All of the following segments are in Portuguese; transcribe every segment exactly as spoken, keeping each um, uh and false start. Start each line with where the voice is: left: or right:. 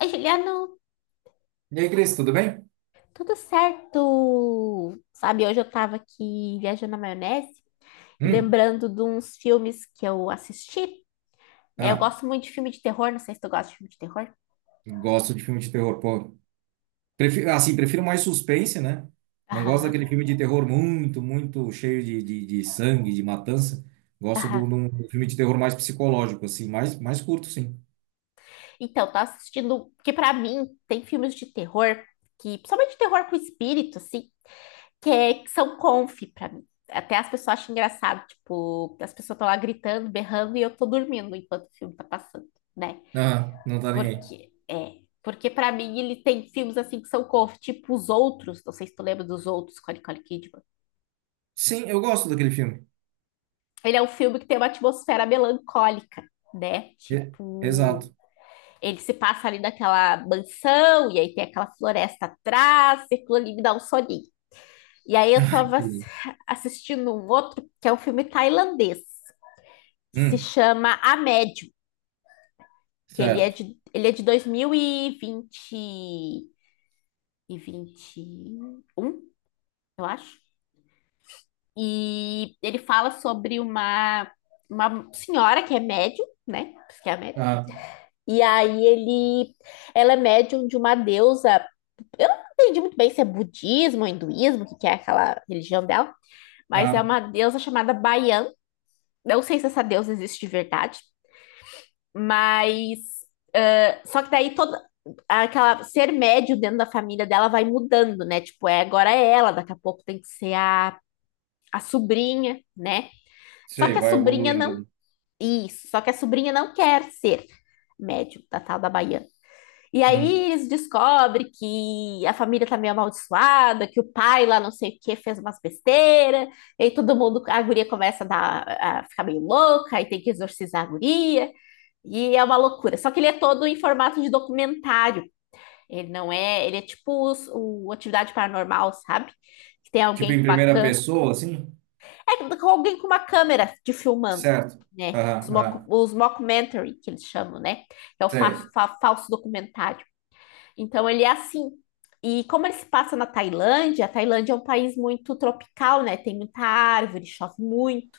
left: Aí, Juliano,
right: E aí, Cris, tudo bem?
left: tudo certo? Sabe, hoje eu tava aqui viajando na maionese e
right: Hum.
left: lembrando de uns filmes que eu assisti, né? Eu
right: Ah,
left: gosto muito de filme de terror, não sei se tu gosta de filme de terror.
right: gosto de filme de terror, pô. Prefiro, assim, prefiro mais suspense, né? Não gosto
left: Aham,
right: daquele filme de terror muito, muito cheio de, de, de sangue, de matança. Gosto
left: aham.
right: do, do, do filme de terror mais psicológico, assim, mais, mais curto, sim.
left: Então, tô assistindo, que pra mim tem filmes de terror, que principalmente terror com espírito, assim, que, é- que são conf pra mim. Até as pessoas acham engraçado, tipo, as pessoas estão lá gritando, berrando e eu tô dormindo enquanto o filme tá passando, né?
right: Ah, não tá nem aí.
left: Porque é, porque para mim ele tem filmes assim que são cofre, tipo Os Outros, não sei se tu lembra dos Outros, com a Nicole Kidman.
right: Sim, eu gosto daquele filme.
left: Ele é um filme que tem uma atmosfera melancólica, né?
right: E-
left: Tipo,
right: Exato.
left: ele se passa ali naquela mansão e aí tem aquela floresta atrás, e aquilo ali me dá um soninho. E aí eu tava ass-
right: Entendi.
left: Assistindo um outro, que é um filme tailandês, que se
right: Hum,
left: chama A Médium, que ele é
right: certo.
left: de, ele é de dois mil e vinte e vinte e um, eu acho. E ele fala sobre uma, uma senhora que é médium, né? Que é médium.
right: Ah,
left: E aí ele, ela é médium de uma deusa. Eu não entendi muito bem se é budismo ou hinduísmo, que que é aquela religião dela, mas é
right: ah,
left: uma deusa chamada Baian. Não sei se essa deusa existe de verdade, mas ah, só que daí toda aquela ser médio dentro da família dela vai mudando, né? Tipo, é agora é ela, daqui a pouco tem que ser a, a sobrinha, né? Só
right: sei,
left: que a
right: vai
left: sobrinha não
right: evoluindo.
left: Isso, só que a sobrinha não quer ser médium da tal da Baiana. E
right: Hum.
left: aí eles descobrem que a família tá meio amaldiçoada, que o pai lá não sei o que fez umas besteiras, e aí todo mundo, a guria começa a, dar, a ficar meio louca, aí tem que exorcizar a guria, e é uma loucura. Só que ele é todo em formato de documentário, ele não é, ele é tipo os- o Atividade Paranormal, sabe? Que tem
right: Tipo
left: alguém
right: em
left: com uma
right: primeira
left: cã
right: pessoa, assim?
left: É com alguém com uma câmera te filmando,
right: Certo.
left: né?
right: Ah,
left: Os, mock,
right: ah,
left: os mockumentary, que eles chamam, né? É o fa-
right: sei.
left: fa- falso documentário. Então, ele é assim. E como ele se passa na Tailândia, a Tailândia é um país muito tropical, né? Tem muita árvore, chove muito.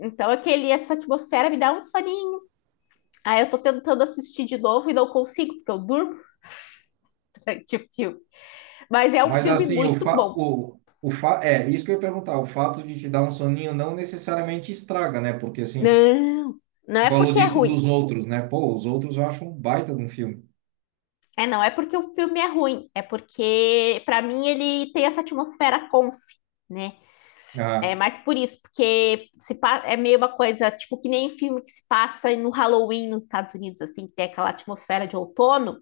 left: Então, aquele, essa atmosfera me dá um soninho. Aí eu tô tentando assistir de novo e não consigo, porque eu durmo durante o filme. Mas é um
right: Mas
left: filme
right: assim, o
left: muito
right: fa...
left: bom.
right: o, o fa... é isso que eu ia perguntar. O fato de te dar um soninho não necessariamente estraga, né? Porque assim,
left: Não, não
right: tu
left: é
right: falou
left: porque é
right: disso
left: ruim.
right: dos outros, né? Pô, os outros eu acho um baita de um filme.
left: É, não é porque o filme é ruim, é porque, pra mim, ele tem essa atmosfera conf, né? É
right: Ah,
left: mais por isso, porque se pa- é meio uma coisa, tipo, que nem filme que se passa no Halloween nos Estados Unidos, assim, que tem aquela atmosfera de outono,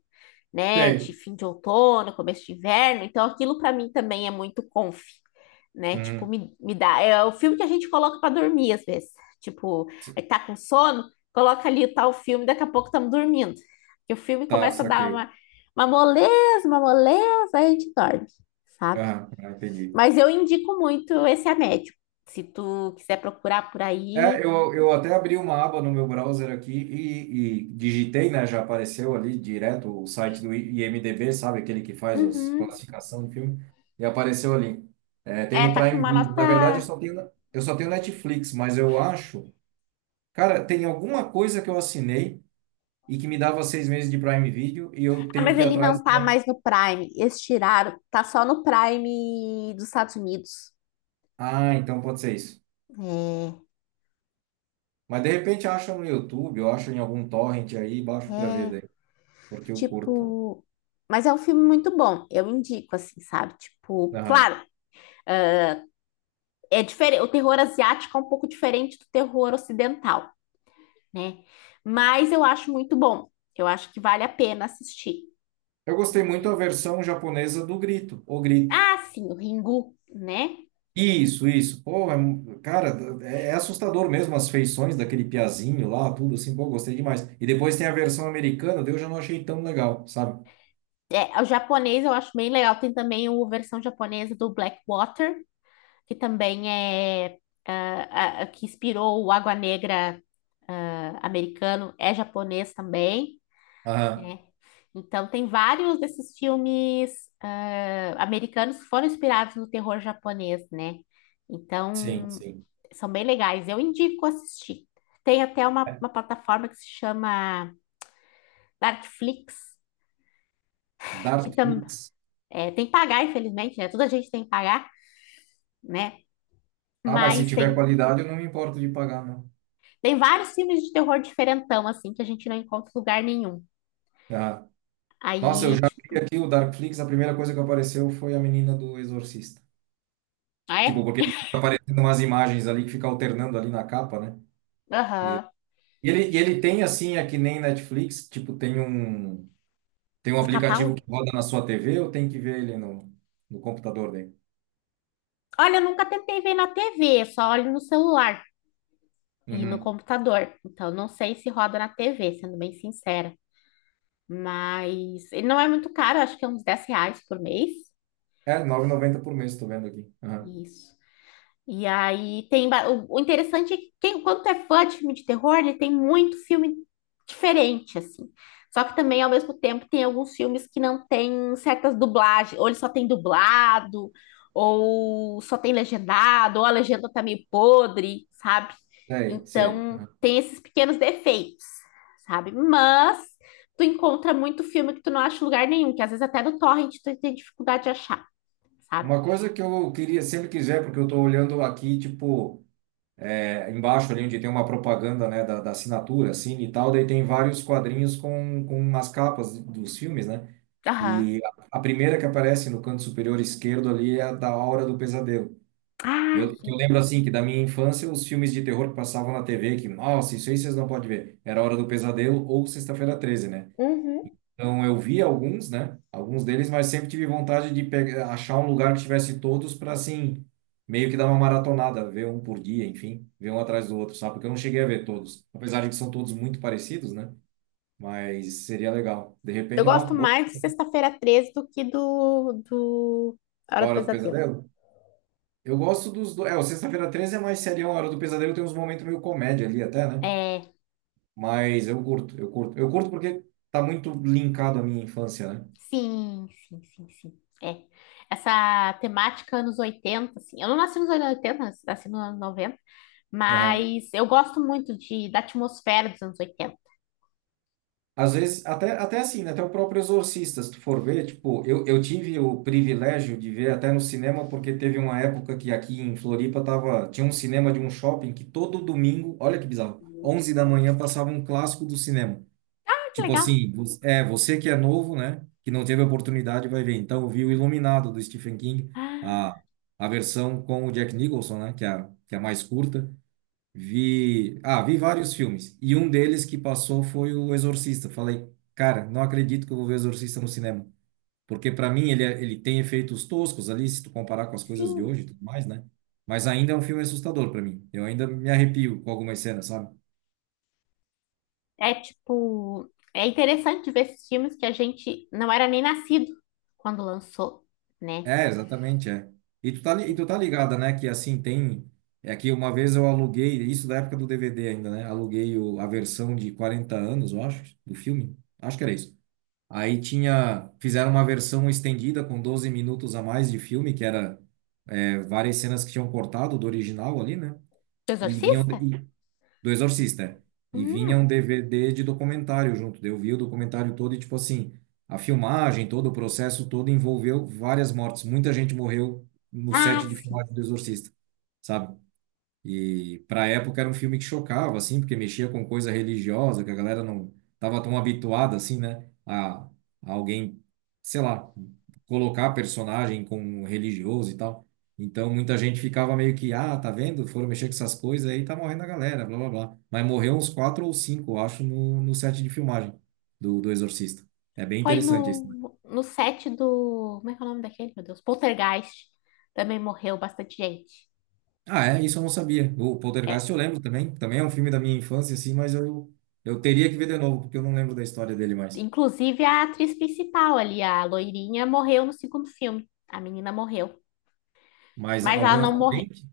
left: né, de
right: sei.
left: fim de outono, começo de inverno. Então, aquilo para mim também é muito comfy, né? Tipo,
right: Uhum.
left: me, me dá. É o filme que a gente coloca para dormir às vezes. Tipo, aí tá com sono, coloca ali o tal filme, daqui a pouco estamos dormindo. E o filme
right: Tá,
left: começa a dar
right: saquei.
left: uma, uma moleza, uma moleza, aí a gente dorme, sabe?
right: Ah, ah, entendi.
left: Mas eu indico muito esse A Médium. Se tu quiser procurar por
right: É,
left: aí,
right: eu, eu até abri uma aba no meu browser aqui e, e digitei, né? Já apareceu ali direto o site do I- IMDb, sabe? Aquele que faz as
left: uhum.
right: classificação de filme. E apareceu ali. É, tem
left: É,
right: no
left: tá com
right: Prime
left: uma
right: Video. Na verdade, eu
left: nota.
right: só tenho, eu só tenho Netflix, mas eu acho. Cara, tem alguma coisa que eu assinei e que me dava seis meses de Prime Video e eu
left: Ah,
right: tenho
left: mas
right: que ir
left: ele
right: atrás,
left: não tá
right: né?
left: mais no Prime. Eles tiraram. Tá só no Prime dos Estados Unidos.
right: Ah, então pode ser isso. Mas de repente acho no YouTube, eu acho em algum torrent aí,
left: É,
right: baixo pra ver
left: é.
right: daí, porque eu curto.
left: Tipo. Mas é um filme muito bom. Eu indico, assim, sabe? Tipo, claro, é diferente. O terror asiático é um pouco diferente do terror ocidental, né? Mas eu acho muito bom. Eu acho que vale a pena assistir.
right: Eu gostei muito da
left: E-
right: versão japonesa do Grito, O Grito.
left: Ah, sim, o Ringu, né?
right: Isso, isso. Pô, é mu- cara, é, é assustador mesmo as feições daquele piazinho lá, tudo assim. Pô, gostei demais. E depois tem a versão americana, daí eu já não achei tão legal, sabe?
left: É, o japonês eu acho bem legal. Tem também a versão japonesa do Blackwater, que também é ah, ah, que inspirou o Água Negra, ah, americano, é japonês também,
right: Aham,
left: né? Então tem vários desses filmes ah, americanos que foram inspirados no terror japonês, né?
right: sim,
left: Então
right: sim.
left: são bem legais, eu indico assistir. Tem até uma, uma plataforma que se chama Darkflix, que tam,
right: Darkflix.
left: é, tem que pagar, infelizmente, né? Toda gente tem que pagar, né?
right: Ah, mas se
left: Mas
right: tiver
left: tem.
right: qualidade, eu não me importo de pagar, não.
left: Tem vários filmes de terror diferentão, assim, que a gente não encontra em lugar nenhum.
right: Ah. Nossa, eu
left: Aí,
right: já vi
left: tipo,
right: aqui o Darkflix, a primeira coisa que apareceu foi a menina do Exorcista.
left: ah,
right: Tipo,
left: é?
right: porque fica aparecendo umas imagens ali que fica alternando ali na capa, né? E
left: Aham.
right: E ele, e ele tem assim, é que nem Netflix, tipo, tem um, tem um
left: No
right: aplicativo
left: catálogo?
right: que roda na sua T V ou tem que ver ele no, no computador dele?
left: Olha, eu nunca tentei ver na tê vê, só olho no celular e no
right: Uhum.
left: computador. Então, não sei se roda na tê vê, sendo bem sincera. Mas ele não é muito caro, acho que é uns dez reais por mês.
right: É, nove e noventa por mês, estou vendo aqui. Aham.
left: Isso. E aí tem. ba- O, o interessante é que quem, quando tu é fã de filme de terror, ele tem muito filme diferente, assim. Só que também, ao mesmo tempo, tem alguns filmes que não tem certas dublagens, ou ele só tem dublado, ou só tem legendado, ou a legenda tá meio podre, sabe?
right: Sei, sei.
left: Então
right: Aham.
left: tem esses pequenos defeitos, sabe? Mas tu encontra muito filme que tu não acha em lugar nenhum, que às vezes até no torrent tu tem dificuldade de achar, sabe?
right: Uma coisa que eu queria, sempre quiser, porque eu estou olhando aqui, tipo, é, embaixo ali onde tem uma propaganda, né, da, da assinatura, assim, e tal, daí tem vários quadrinhos com, com as capas dos filmes, né?
left: Aham.
right: E a a primeira que aparece no canto superior esquerdo ali é a da Hora do Pesadelo.
left: Ah,
right: Eu, que eu
left: sim.
right: lembro assim que da minha infância os filmes de terror que passavam na T V, que, nossa, isso aí vocês não podem ver. Era Hora do Pesadelo ou Sexta-feira treze, né?
left: Uhum.
right: Então eu vi alguns, né? Alguns deles, mas sempre tive vontade de pegar, achar um lugar que tivesse todos para assim, meio que dar uma maratonada, ver um por dia, enfim, ver um atrás do outro, sabe? Porque eu não cheguei a ver todos. Apesar de que são todos muito parecidos, né? Mas seria legal. De
left: Eu
right: repente, ó,
left: gosto
right: boa.
left: mais de Sexta-feira Treze do que do, do A Hora do
right: Hora do
left: Pesadelo.
right: Pesadelo. Eu gosto dos dois. É, o Sexta-feira treze é mais serião, a Hora do Pesadelo tem uns momentos meio comédia ali até, né?
left: É,
right: Mas eu curto, eu curto. Eu curto porque tá muito linkado à minha infância, né?
left: sim, sim, sim, sim. É. Essa temática anos oitenta, assim. Eu não nasci nos anos oitenta, nas- nasci nos anos noventa,
right: Aham.
left: mas eu gosto muito de, da atmosfera dos anos oitenta.
right: Às vezes, até, até assim, né? Até o próprio Exorcista, se tu for ver, tipo, eu, eu tive o privilégio de ver até no cinema, porque teve uma época que aqui em Floripa tava, tinha um cinema de um shopping que todo domingo, olha que bizarro, onze da manhã passava um clássico do cinema.
left: Ah, que
right: Tipo
left: legal.
right: assim, vo- é, você que é novo, né? Que não teve oportunidade, vai ver. Então, eu vi o Iluminado do Stephen King,
left: Ah,
right: a, a versão com o Jack Nicholson, né? Que é a, que é a mais curta. Vi, ah, vi vários filmes e um deles que passou foi o Exorcista. Falei, cara, não acredito que eu vou ver Exorcista no cinema, porque para mim ele é- ele tem efeitos toscos ali se tu comparar com as coisas de
left: sim.
right: hoje e tudo mais, né? Mas ainda é um filme assustador para mim. Eu ainda me arrepio com algumas cenas, sabe?
left: É tipo, é interessante ver esses filmes que a gente não era nem nascido quando lançou, né?
right: É, exatamente, é. E tu tá li- e tu tá ligada, né, que assim tem é que uma vez eu aluguei, isso da época do D V D ainda, né? Aluguei o, a versão de quarenta anos, eu acho, do filme. Acho que era isso. Aí tinha, fizeram uma versão estendida com doze minutos a mais de filme, que era é, várias cenas que tinham cortado do original ali, né?
left: O
right: E vinham
left: Exorcista?
right: e, do Exorcista. É. E vinha um
left: Hum.
right: D V D de documentário junto. Daí eu vi o documentário todo e tipo assim, a filmagem, todo o processo todo envolveu várias mortes. Muita gente morreu no set
left: Ah,
right: de
left: sim.
right: filmagem do Exorcista, sabe? E para a época era um filme que chocava, assim, porque mexia com coisa religiosa, que a galera não estava tão habituada, assim, né? A, a alguém, sei lá, colocar personagem com religioso e tal. Então muita gente ficava meio que, ah, tá vendo? Foram mexer com essas coisas aí, tá morrendo a galera, blá blá blá. Mas morreu uns quatro ou cinco, eu acho, no, no, set de filmagem do, do Exorcista. É bem
left: Foi
right: interessante isso.
left: no, no set do. Como é que é o nome daquele, meu Deus? Poltergeist. Também morreu bastante gente.
right: Ah, é, isso eu não sabia. O
left: É,
right: Poltergeist eu lembro também. Também é um filme da minha infância, assim, mas eu, eu teria que ver de novo, porque eu não lembro da história dele mais.
left: inclusive a atriz principal ali, a loirinha, morreu no segundo filme. A menina morreu.
right: Mas
left: Mas ela
right: algum
left: não morreu.
right: acidente?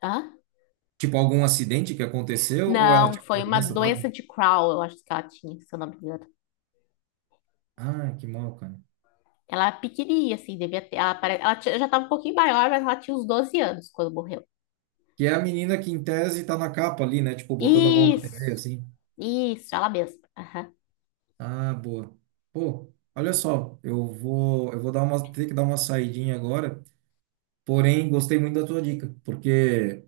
left: Hã?
right: Tipo, algum acidente que aconteceu ou ela
left: Não,
right: tinha
left: foi
right: uma
left: uma
right: doença, sabe?
left: doença de Crohn, eu acho que ela tinha, se eu não me engano.
right: Ah, que mal, cara.
left: Ela é pequenininha, assim, devia ter. Ela, pare- ela tinha- já estava um pouquinho maior, mas ela tinha uns doze anos quando morreu.
right: Que é a menina que, em tese, tá na capa ali, né? Tipo, botando a mão na
left: Isso,
right: T V, assim.
left: isso, ela mesma. Aham.
right: Ah, boa. Pô, olha só, eu vou, eu vou dar uma, ter que dar uma saidinha agora. Porém, gostei muito da tua dica, porque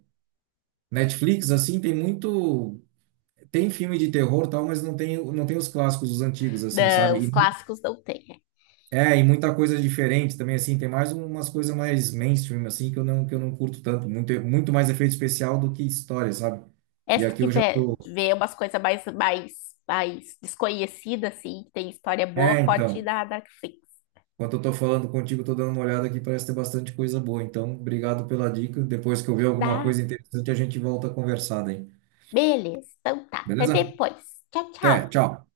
right: Netflix, assim, tem muito. Tem filme de terror, tal, mas não tem, não tem os clássicos, os antigos, assim,
left: Não,
right: sabe?
left: os
right: E, uhum.
left: clássicos não tem.
right: É, e muita coisa diferente também, assim, tem mais umas coisas mais mainstream, assim, que eu não, que eu não curto tanto, muito, muito mais efeito especial do que história, sabe? E
left: Essa
right: aqui
left: que
right: eu já
left: vê,
right: tô...
left: vê umas coisas mais, mais, mais desconhecidas, assim, que tem história
right: É,
left: boa, pode ir
right: então,
left: na Netflix.
right: enquanto eu tô falando contigo, eu tô dando uma olhada aqui, parece ter bastante coisa boa, então, obrigado pela dica, depois que eu ver alguma
left: Tá?
right: coisa interessante, a gente volta a conversar daí,
left: Beleza, então tá. Até
right: beleza?
left: depois. Tchau,
right: Até,
left: tchau.
right: tchau!